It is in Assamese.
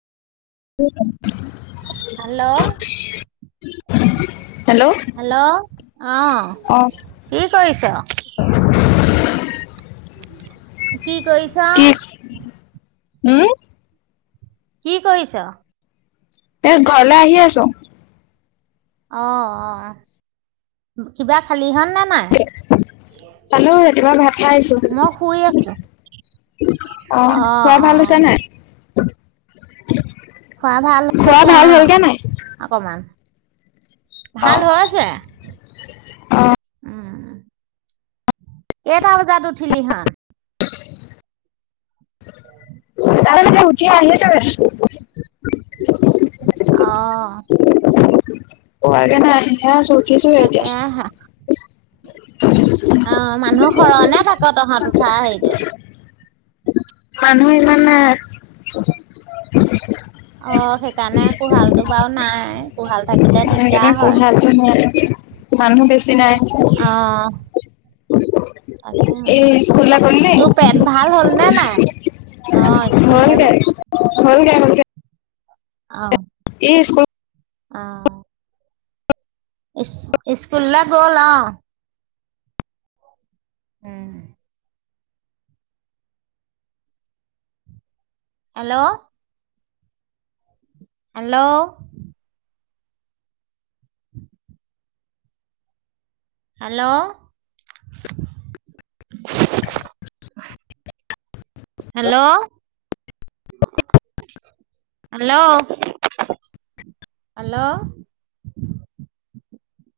হেল্ল' [unintelligible] হেল্ল' হেল্ল', অ', কি কৰিছ? কি কৰিছ? উম্, কি কৰিছ? এই ঘৰলে আহি আছোঁ। অ'অ', কিবা খালীহত নে নাই? খালোঁ, ৰাতিপুৱা ভাত মই খাই শুই আছো। আহিছোঁ। অ', অ খুৰা অ ভাল হৈছে নাই? [unintelligible] খুৰা ভাল খোৱা হৈছে ভাল অ', হ'লগে নাই অকমান। ভাল হৈছে। অ উম্, কেইটা বজাত উঠিলি হতঁ? [inaudible] উঠি আহিছোঁ। অ', পোৱাগে নাই, আহি হে আছোঁ। তাকেহে। অ', মানুহ সৰহ নে তাক, তহঁত উঠা হেৰিটো? মানুহ ইমান নাই। অ', সেইকাৰণে কোঁহাল টো বাৰু নাই। কোহাল থাকিলে দিগদাৰ সেইকাৰণে হয়। কোহালটো নাই, মানুহ বেছি নাই। অ তাকে এই স্কুললে গ'ল নি? তোৰ পেট ভাল হ'ল নে নাই? অ স্কুললৈ গ'ল হ'লগে, হ'লগে হ'লগে। অ', এই স্কুল অ', ইছ স্কুললে গ'ল অ', উম্, hello, hello, [inaudible] hello! Hello! Hello! Hello!